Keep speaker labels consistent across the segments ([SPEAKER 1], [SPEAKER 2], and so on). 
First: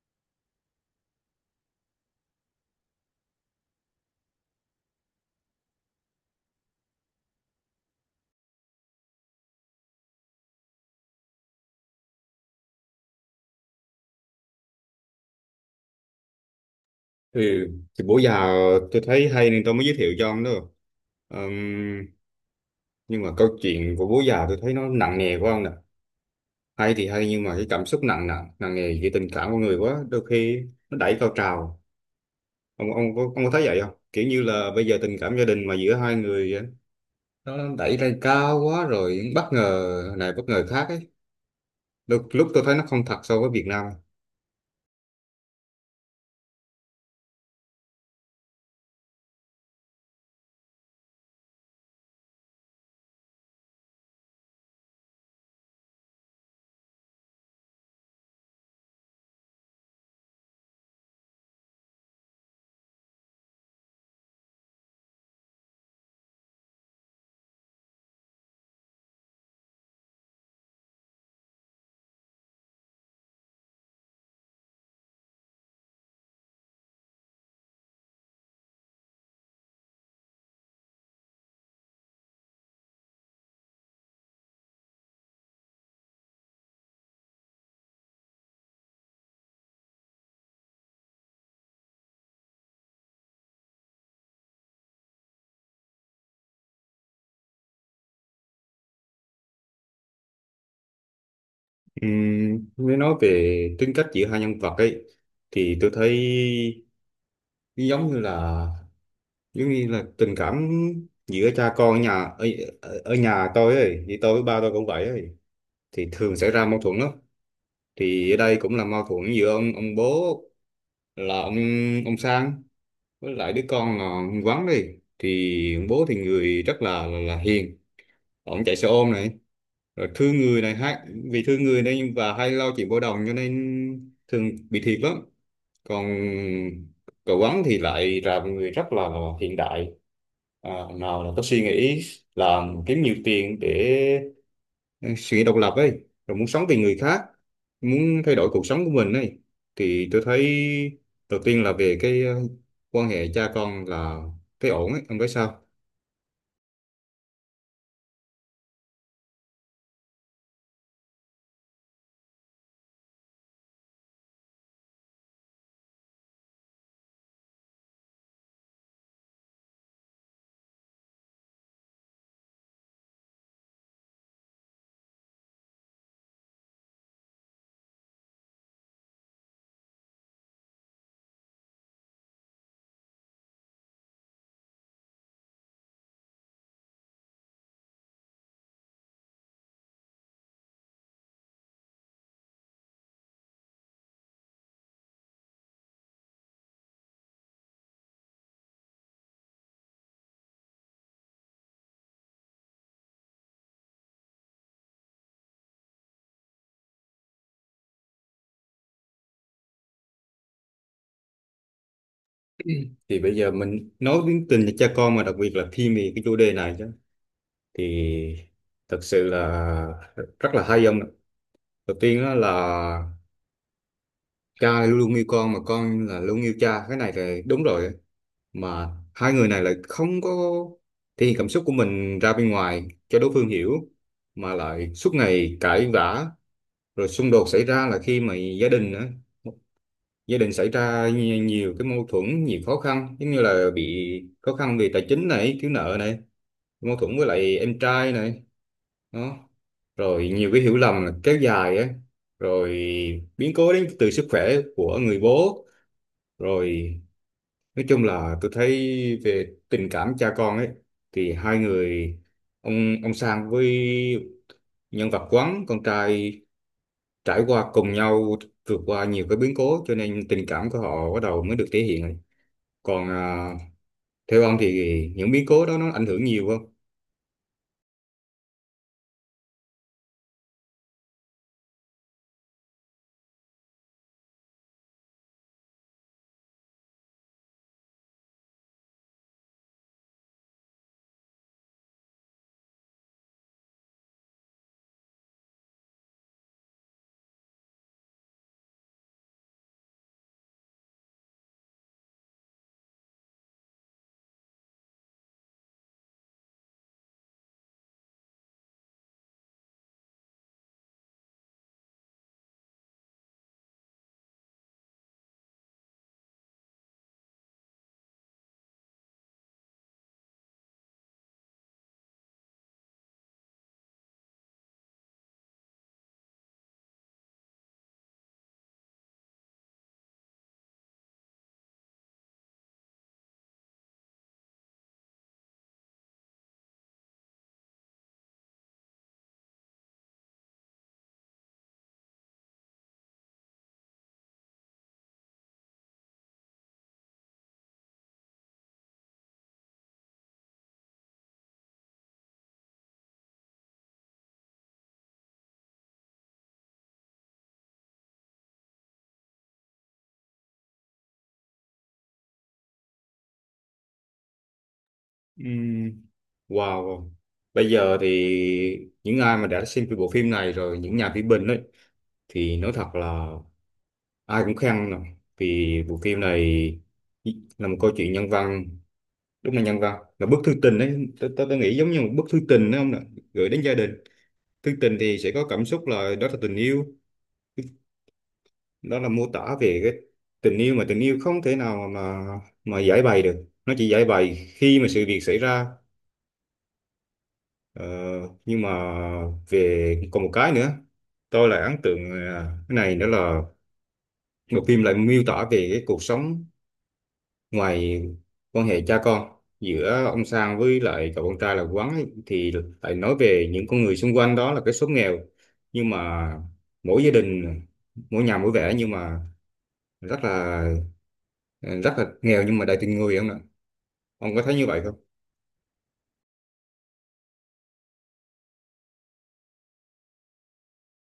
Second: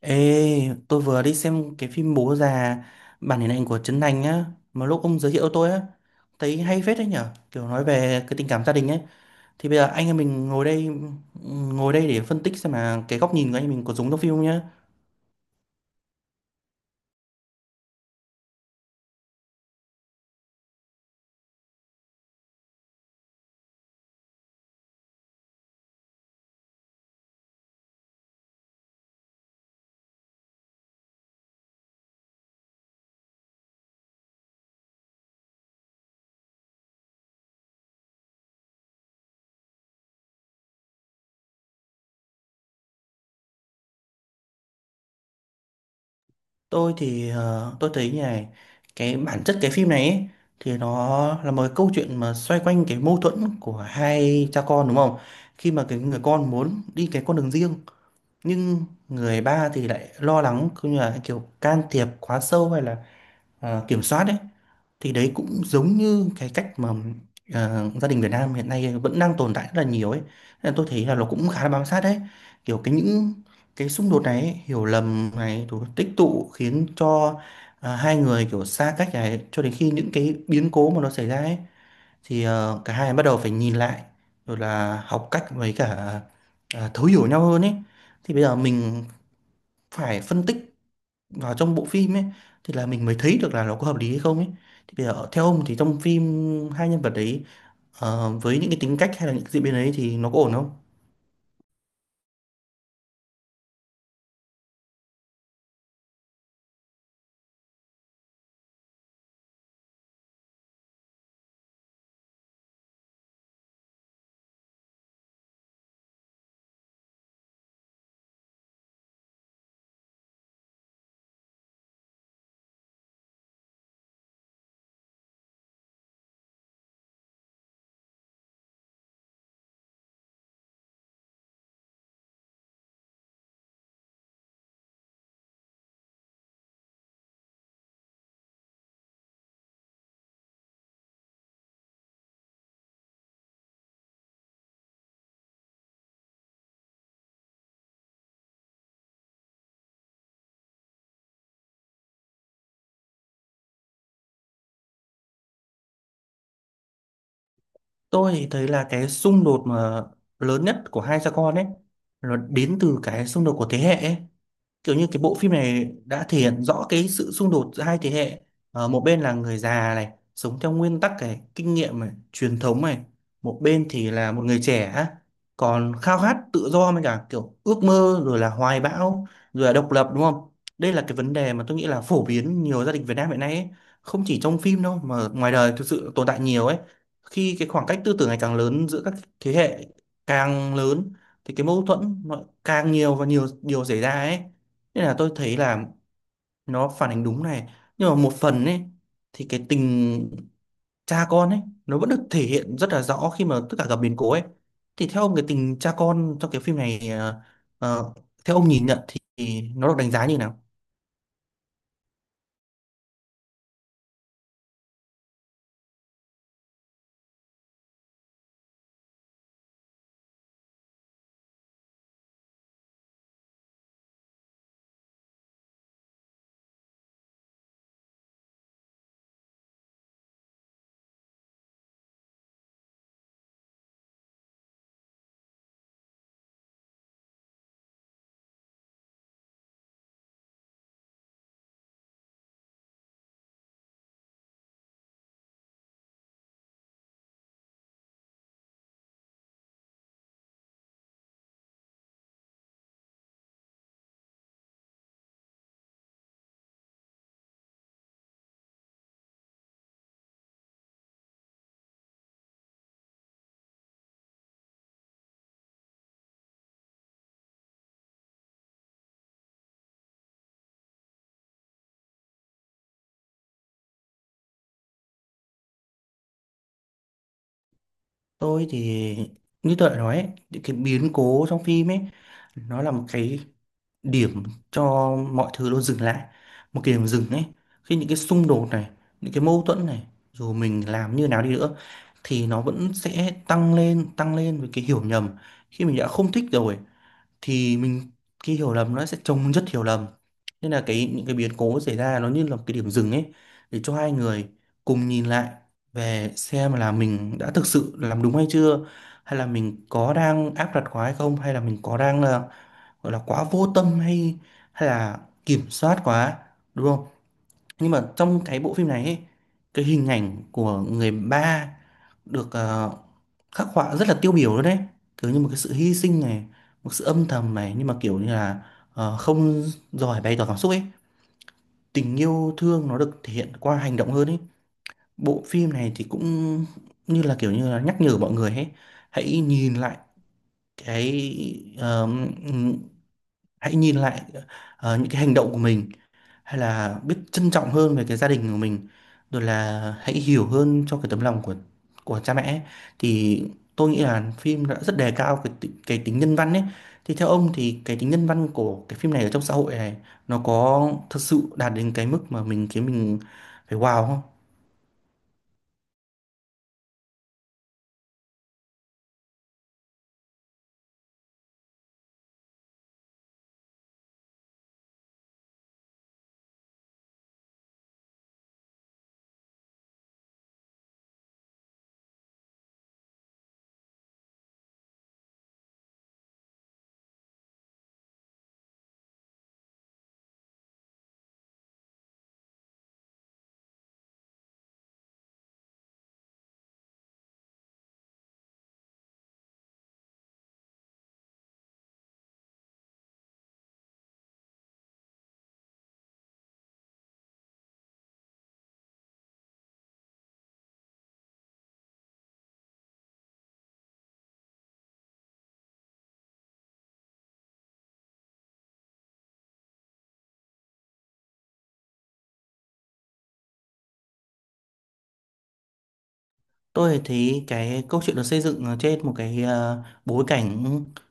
[SPEAKER 1] Ê, tôi vừa đi xem cái phim Bố già bản hình ảnh của Trấn Thành á, mà lúc ông giới thiệu tôi á, thấy hay phết đấy nhở, kiểu nói về cái tình cảm gia đình ấy. Thì bây giờ anh em mình ngồi đây để phân tích xem là cái góc nhìn của anh em mình có giống trong phim không nhá.
[SPEAKER 2] Ừ, thì bữa giờ tôi thấy hay nên tôi mới giới thiệu cho ông đó. Ừm, nhưng mà câu chuyện của Bố Già tôi thấy nó nặng nề quá ông nè. Hay thì hay nhưng mà cái cảm xúc nặng nặng, nặng nề về tình cảm của người quá, đôi khi nó đẩy cao trào. Ông có thấy vậy không? Kiểu như là bây giờ tình cảm gia đình mà giữa hai người á, nó đẩy lên cao quá rồi bất ngờ này bất ngờ khác ấy. Đôi lúc tôi thấy nó không thật so với Việt Nam.
[SPEAKER 1] Tôi thì tôi thấy như này, cái bản chất cái phim này ấy, thì nó là một cái câu chuyện mà xoay quanh cái mâu thuẫn của hai cha con đúng không? Khi mà cái người con muốn đi cái con đường riêng nhưng người ba thì lại lo lắng cũng như là kiểu can thiệp quá sâu hay là kiểm soát đấy, thì đấy cũng giống như cái cách mà gia đình Việt Nam hiện nay vẫn đang tồn tại rất là nhiều ấy. Nên tôi thấy là nó cũng khá là bám sát đấy, kiểu cái những cái xung đột này ấy, hiểu lầm này rồi tích tụ khiến cho hai người kiểu xa cách này cho đến khi những cái biến cố mà nó xảy ra ấy, thì cả hai bắt đầu phải nhìn lại rồi là học cách với cả thấu hiểu nhau hơn ấy. Thì bây giờ mình phải phân tích vào trong bộ phim ấy thì là mình mới thấy được là nó có hợp lý hay không ấy. Thì bây giờ theo ông thì trong phim hai nhân vật đấy với những cái tính cách hay là những diễn biến ấy thì nó có ổn không?
[SPEAKER 2] Nếu nói về tính cách giữa hai nhân vật ấy thì tôi thấy giống như là giống như là tình cảm giữa cha con ở, ở nhà tôi ấy, thì tôi với ba tôi cũng vậy ấy, thì thường xảy ra mâu thuẫn lắm. Thì ở đây cũng là mâu thuẫn giữa ông bố là ông Sang với lại đứa con là ông Quán đi. Thì ông bố thì người rất là hiền, ông chạy xe ôm này, rồi thương người này, hay vì thương người nên và hay lo chuyện bao đồng cho nên thường bị thiệt lắm. Còn cậu Ấn thì lại là một người rất là hiện đại, nào là có suy nghĩ làm kiếm nhiều tiền, để suy nghĩ độc lập ấy, rồi muốn sống vì người khác, muốn thay đổi cuộc sống của mình ấy. Thì tôi thấy đầu tiên là về cái quan hệ cha con là thấy ổn ấy, ông thấy sao?
[SPEAKER 1] Tôi thì thấy là cái xung đột mà lớn nhất của hai cha con ấy nó đến từ cái xung đột của thế hệ ấy, kiểu như cái bộ phim này đã thể hiện rõ cái sự xung đột giữa hai thế hệ. Một bên là người già này sống theo nguyên tắc này kinh nghiệm này truyền thống này, một bên thì là một người trẻ á, còn khao khát tự do với cả kiểu ước mơ rồi là hoài bão rồi là độc lập đúng không? Đây là cái vấn đề mà tôi nghĩ là phổ biến nhiều gia đình Việt Nam hiện nay ấy. Không chỉ trong phim đâu mà ngoài đời thực sự tồn tại nhiều ấy, khi cái khoảng cách tư tưởng ngày càng lớn giữa các thế hệ càng lớn thì cái mâu thuẫn nó càng nhiều và nhiều điều xảy ra ấy. Nên là tôi thấy là nó phản ánh đúng này, nhưng mà một phần ấy thì cái tình cha con ấy nó vẫn được thể hiện rất là rõ khi mà tất cả gặp biến cố ấy. Thì theo ông cái tình cha con trong cái phim này ờ, theo ông nhìn nhận thì nó được đánh giá như nào?
[SPEAKER 2] Thì bây giờ mình nói đến tình cha con mà đặc biệt là khi về cái chủ đề này chứ, thì thật sự là rất là hay ông ạ. Đầu tiên đó là cha luôn luôn yêu con mà con là luôn yêu cha, cái này là đúng rồi. Mà hai người này lại không có thể hiện cảm xúc của mình ra bên ngoài cho đối phương hiểu, mà lại suốt ngày cãi vã. Rồi xung đột xảy ra là khi mà gia đình á, gia đình xảy ra nhiều cái mâu thuẫn, nhiều khó khăn, giống như là bị khó khăn về tài chính này, thiếu nợ này, mâu thuẫn với lại em trai này, đó, rồi nhiều cái hiểu lầm là kéo dài á, rồi biến cố đến từ sức khỏe của người bố. Rồi nói chung là tôi thấy về tình cảm cha con ấy thì hai người, ông Sang với nhân vật Quán con trai, trải qua cùng nhau, vượt qua nhiều cái biến cố cho nên tình cảm của họ bắt đầu mới được thể hiện ấy. Còn theo ông thì những biến cố đó nó ảnh hưởng nhiều không?
[SPEAKER 1] Tôi thì như tôi đã nói ấy, những cái biến cố trong phim ấy nó là một cái điểm cho mọi thứ nó dừng lại, một cái điểm dừng ấy, khi những cái xung đột này, những cái mâu thuẫn này, dù mình làm như nào đi nữa thì nó vẫn sẽ tăng lên với cái hiểu nhầm. Khi mình đã không thích rồi thì mình, cái hiểu lầm nó sẽ chồng chất hiểu lầm. Nên là cái những cái biến cố xảy ra nó như là một cái điểm dừng ấy để cho hai người cùng nhìn lại về xem là mình đã thực sự làm đúng hay chưa, hay là mình có đang áp đặt quá hay không, hay là mình có đang là gọi là quá vô tâm hay hay là kiểm soát quá, đúng không? Nhưng mà trong cái bộ phim này ấy, cái hình ảnh của người ba được khắc họa rất là tiêu biểu luôn đấy, kiểu như một cái sự hy sinh này, một sự âm thầm này, nhưng mà kiểu như là không giỏi bày tỏ cảm xúc ấy, tình yêu thương nó được thể hiện qua hành động hơn ấy. Bộ phim này thì cũng như là kiểu như là nhắc nhở mọi người ấy, hãy nhìn lại cái ờ, hãy nhìn lại ờ, những cái hành động của mình, hay là biết trân trọng hơn về cái gia đình của mình, rồi là hãy hiểu hơn cho cái tấm lòng của cha mẹ ấy. Thì tôi nghĩ là phim đã rất đề cao cái tính nhân văn ấy. Thì theo ông thì cái tính nhân văn của cái phim này ở trong xã hội này nó có thật sự đạt đến cái mức mà mình khiến mình phải wow không?
[SPEAKER 2] Ừm, wow. Bây giờ thì những ai mà đã xem cái bộ phim này rồi, những nhà phê bình ấy, thì nói thật là ai cũng khen nè, vì bộ phim này là một câu chuyện nhân văn. Đúng là nhân văn, là bức thư tình đấy, tôi nghĩ giống như một bức thư tình đấy không nè, gửi đến gia đình. Thư tình thì sẽ có cảm xúc, là đó là tình yêu, đó là mô tả về cái tình yêu, mà tình yêu không thể nào mà giải bày được, nó chỉ giải bày khi mà sự việc xảy ra. ờ, nhưng mà về còn một cái nữa tôi lại ấn tượng, cái này đó là bộ phim lại miêu tả về cái cuộc sống ngoài quan hệ cha con giữa ông Sang với lại cậu con trai là Quán ấy, thì lại nói về những con người xung quanh, đó là cái số nghèo, nhưng mà mỗi gia đình mỗi nhà mỗi vẻ, nhưng mà rất là rất là nghèo nhưng mà đầy tình người không ạ? Ông có thấy như vậy không?
[SPEAKER 1] Tôi thấy cái câu chuyện được xây dựng ở trên một cái bối cảnh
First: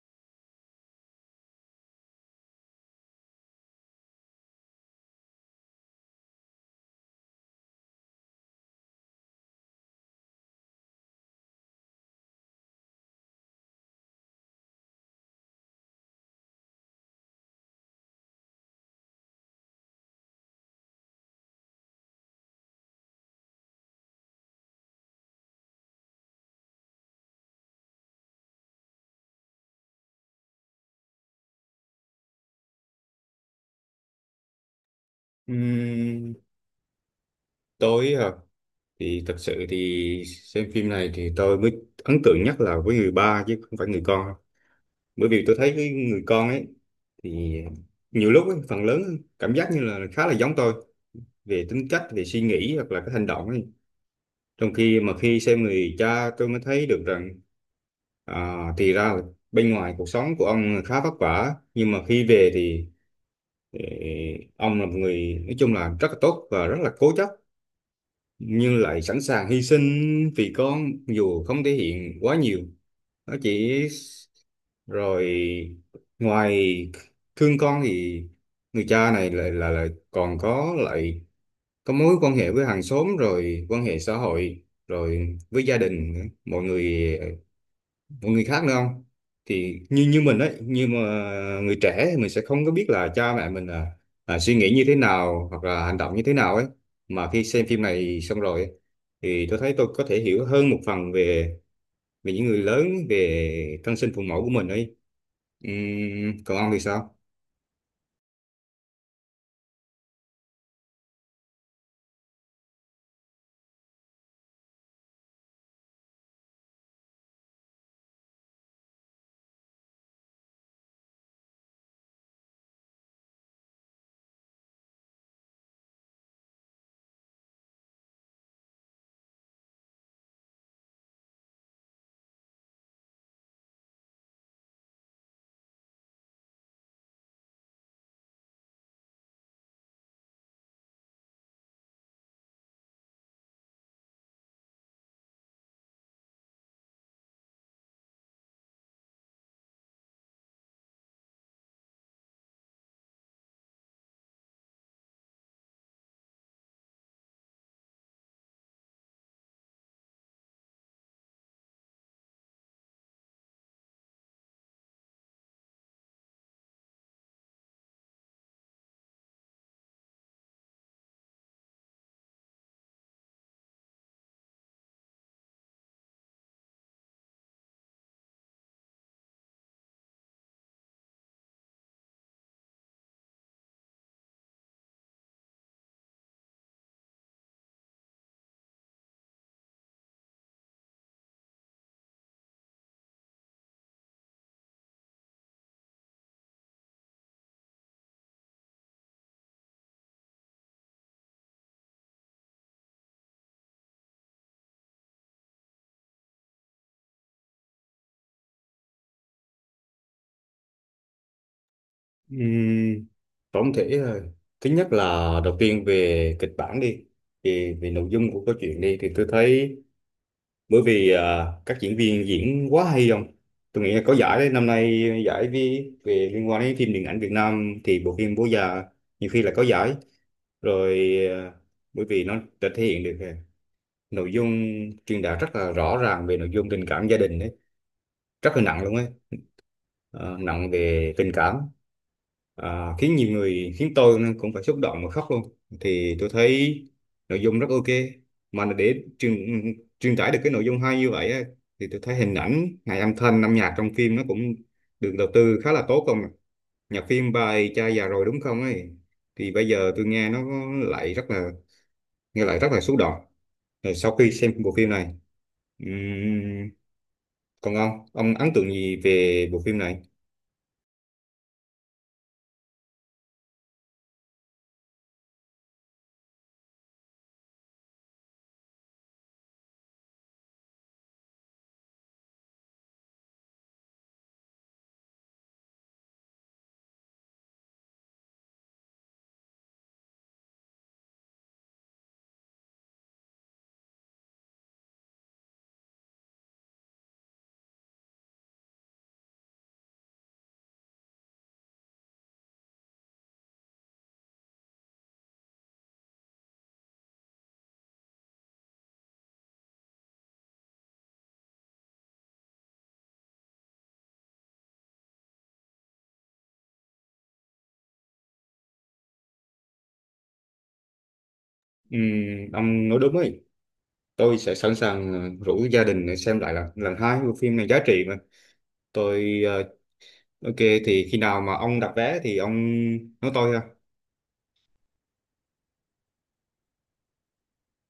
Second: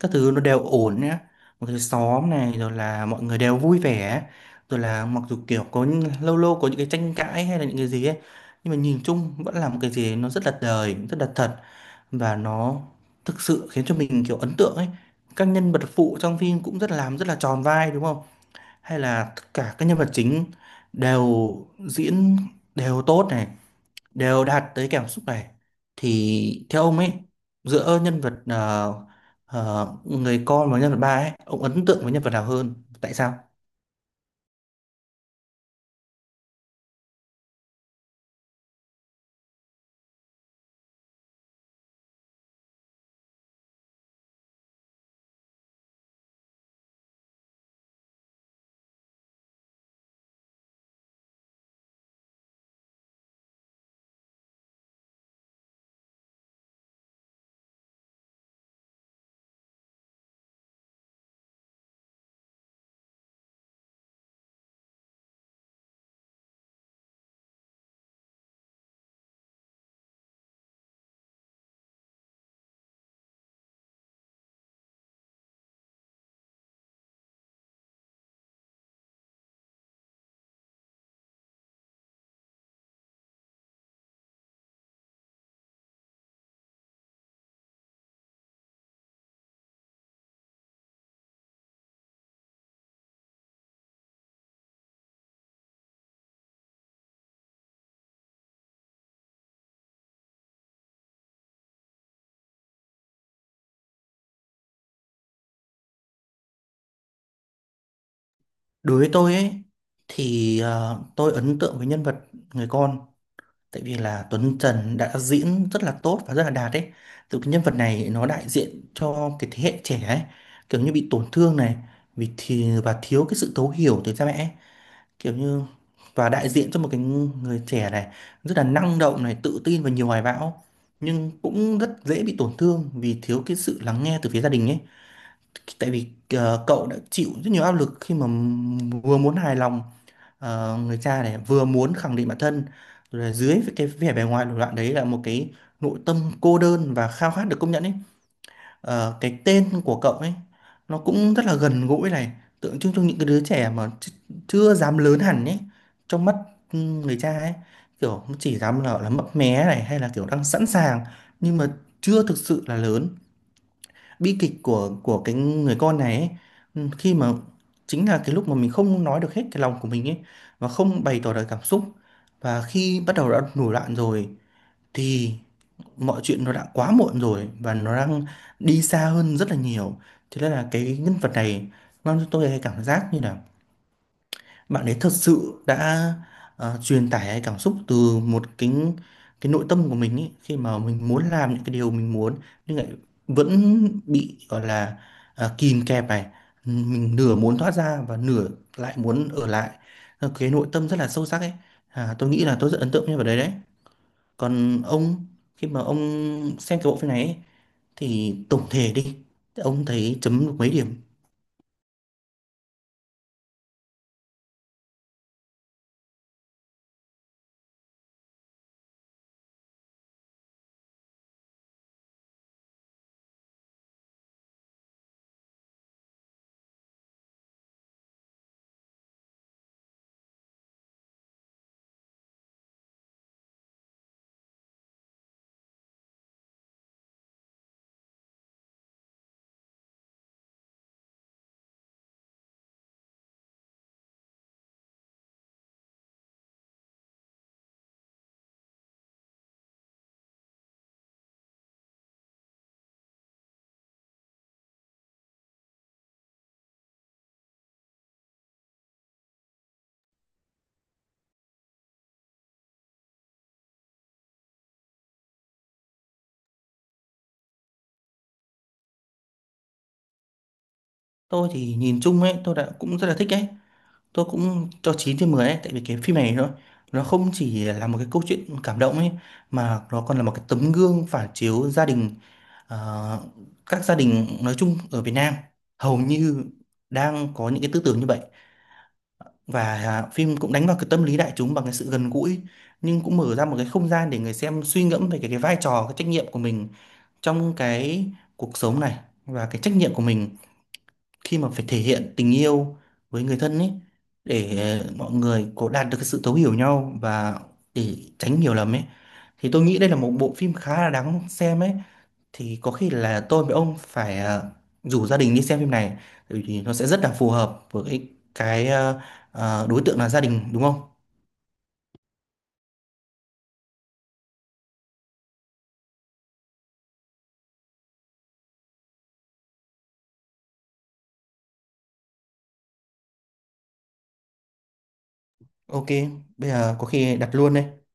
[SPEAKER 1] các thứ nó đều ổn nhá. Một cái xóm này rồi là mọi người đều vui vẻ. Rồi là mặc dù kiểu có lâu lâu có những cái tranh cãi hay là những cái gì ấy. Nhưng mà nhìn chung vẫn là một cái gì nó rất là đời, rất là thật. Và nó thực sự khiến cho mình kiểu ấn tượng ấy. Các nhân vật phụ trong phim cũng rất là tròn vai đúng không? Hay là tất cả các nhân vật chính đều diễn đều tốt này đều đạt tới cảm xúc này. Thì theo ông ấy, giữa nhân vật người con và nhân vật ba ấy, ông ấn tượng với nhân vật nào hơn, tại sao?
[SPEAKER 2] Ừm, tôi thì thật sự thì xem phim này thì tôi mới ấn tượng nhất là với người ba chứ không phải người con. Bởi vì tôi thấy cái người con ấy thì nhiều lúc ấy, phần lớn cảm giác như là khá là giống tôi về tính cách, về suy nghĩ hoặc là cái hành động ấy. Trong khi mà khi xem người cha, tôi mới thấy được rằng, à, thì ra là bên ngoài cuộc sống của ông khá vất vả, nhưng mà khi về thì ờ, ông là một người nói chung là rất là tốt và rất là cố chấp, nhưng lại sẵn sàng hy sinh vì con dù không thể hiện quá nhiều. Nó chỉ rồi ngoài thương con thì người cha này lại còn có mối quan hệ với hàng xóm, rồi quan hệ xã hội, rồi với gia đình nữa, mọi người khác nữa không. Thì như như mình ấy, như mà người trẻ thì mình sẽ không có biết là cha mẹ mình là suy nghĩ như thế nào hoặc là hành động như thế nào ấy. Mà khi xem phim này xong rồi ấy, thì tôi thấy tôi có thể hiểu hơn một phần về về những người lớn, về thân sinh phụ mẫu của mình ấy. Còn ông thì sao?
[SPEAKER 1] Đối với tôi ấy thì tôi ấn tượng với nhân vật người con, tại vì là Tuấn Trần đã diễn rất là tốt và rất là đạt ấy. Từ cái nhân vật này nó đại diện cho cái thế hệ trẻ ấy, kiểu như bị tổn thương này vì thì và thiếu cái sự thấu hiểu từ cha mẹ ấy. Kiểu như và đại diện cho một cái người trẻ này rất là năng động này, tự tin và nhiều hoài bão nhưng cũng rất dễ bị tổn thương vì thiếu cái sự lắng nghe từ phía gia đình ấy, tại vì cậu đã chịu rất nhiều áp lực khi mà vừa muốn hài lòng người cha này, vừa muốn khẳng định bản thân, rồi là dưới cái vẻ bề ngoài nổi loạn đấy là một cái nội tâm cô đơn và khao khát được công nhận ấy. Cái tên của cậu ấy nó cũng rất là gần gũi này, tượng trưng cho những cái đứa trẻ mà chưa dám lớn hẳn ấy trong mắt người cha ấy, kiểu chỉ dám là mấp mé này hay là kiểu đang sẵn sàng nhưng mà chưa thực sự là lớn. Bi kịch của cái người con này ấy, khi mà chính là cái lúc mà mình không nói được hết cái lòng của mình ấy và không bày tỏ được cảm xúc, và khi bắt đầu đã nổi loạn rồi thì mọi chuyện nó đã quá muộn rồi và nó đang đi xa hơn rất là nhiều. Thế nên là cái nhân vật này mang cho tôi cái cảm giác như là bạn ấy thật sự đã truyền tải cái cảm xúc từ một cái nội tâm của mình ấy khi mà mình muốn làm những cái điều mình muốn nhưng lại vẫn bị gọi là kìm kẹp này, mình nửa muốn thoát ra và nửa lại muốn ở lại. Cái nội tâm rất là sâu sắc ấy. À, tôi nghĩ là tôi rất ấn tượng như nhân đấy đấy. Còn ông, khi mà ông xem cái bộ phim này ấy, thì tổng thể đi, ông thấy chấm được mấy điểm?
[SPEAKER 2] Ừm, Tổng thể thứ nhất là, đầu tiên về kịch bản đi, thì về nội dung của câu chuyện đi thì tôi thấy bởi vì các diễn viên diễn quá hay không, tôi nghĩ là có giải đấy, năm nay giải về liên quan đến phim điện ảnh Việt Nam thì bộ phim Bố Già nhiều khi là có giải rồi. à, Bởi vì nó đã thể hiện được, nội dung truyền đạt rất là rõ ràng về nội dung tình cảm gia đình đấy, rất là nặng luôn ấy. Ờ, Nặng về tình cảm, khiến nhiều người, khiến tôi cũng phải xúc động và khóc luôn. Thì tôi thấy nội dung rất ok. Mà để truyền truyền tải được cái nội dung hay như vậy á, thì tôi thấy hình ảnh hay âm thanh âm nhạc trong phim nó cũng được đầu tư khá là tốt không. Nhạc phim bài cha già rồi đúng không ấy, thì bây giờ tôi lại rất là nghe lại rất là xúc động rồi sau khi xem bộ phim này. ừm, Còn ông ấn tượng gì về bộ phim này?
[SPEAKER 1] Tôi thì nhìn chung ấy tôi đã cũng rất là thích ấy, tôi cũng cho 9/10 ấy, tại vì cái phim này nó không chỉ là một cái câu chuyện cảm động ấy mà nó còn là một cái tấm gương phản chiếu gia đình. ờ, các gia đình nói chung ở Việt Nam hầu như đang có những cái tư tưởng như vậy, và phim cũng đánh vào cái tâm lý đại chúng bằng cái sự gần gũi, nhưng cũng mở ra một cái không gian để người xem suy ngẫm về cái vai trò cái trách nhiệm của mình trong cái cuộc sống này và cái trách nhiệm của mình khi mà phải thể hiện tình yêu với người thân ấy, để mọi người có đạt được cái sự thấu hiểu nhau và để tránh hiểu lầm ấy. Thì tôi nghĩ đây là một bộ phim khá là đáng xem ấy. Thì có khi là tôi với ông phải rủ gia đình đi xem phim này bởi vì nó sẽ rất là phù hợp với cái đối tượng là gia đình đúng không?
[SPEAKER 2] Ông nói đúng ấy, tôi sẽ sẵn sàng rủ gia đình để xem lại lần lần hai bộ phim này giá trị mà. Tôi ok. Thì khi nào mà ông đặt vé thì ông nói tôi ha.
[SPEAKER 1] Ok, bây giờ có khi đặt luôn đây.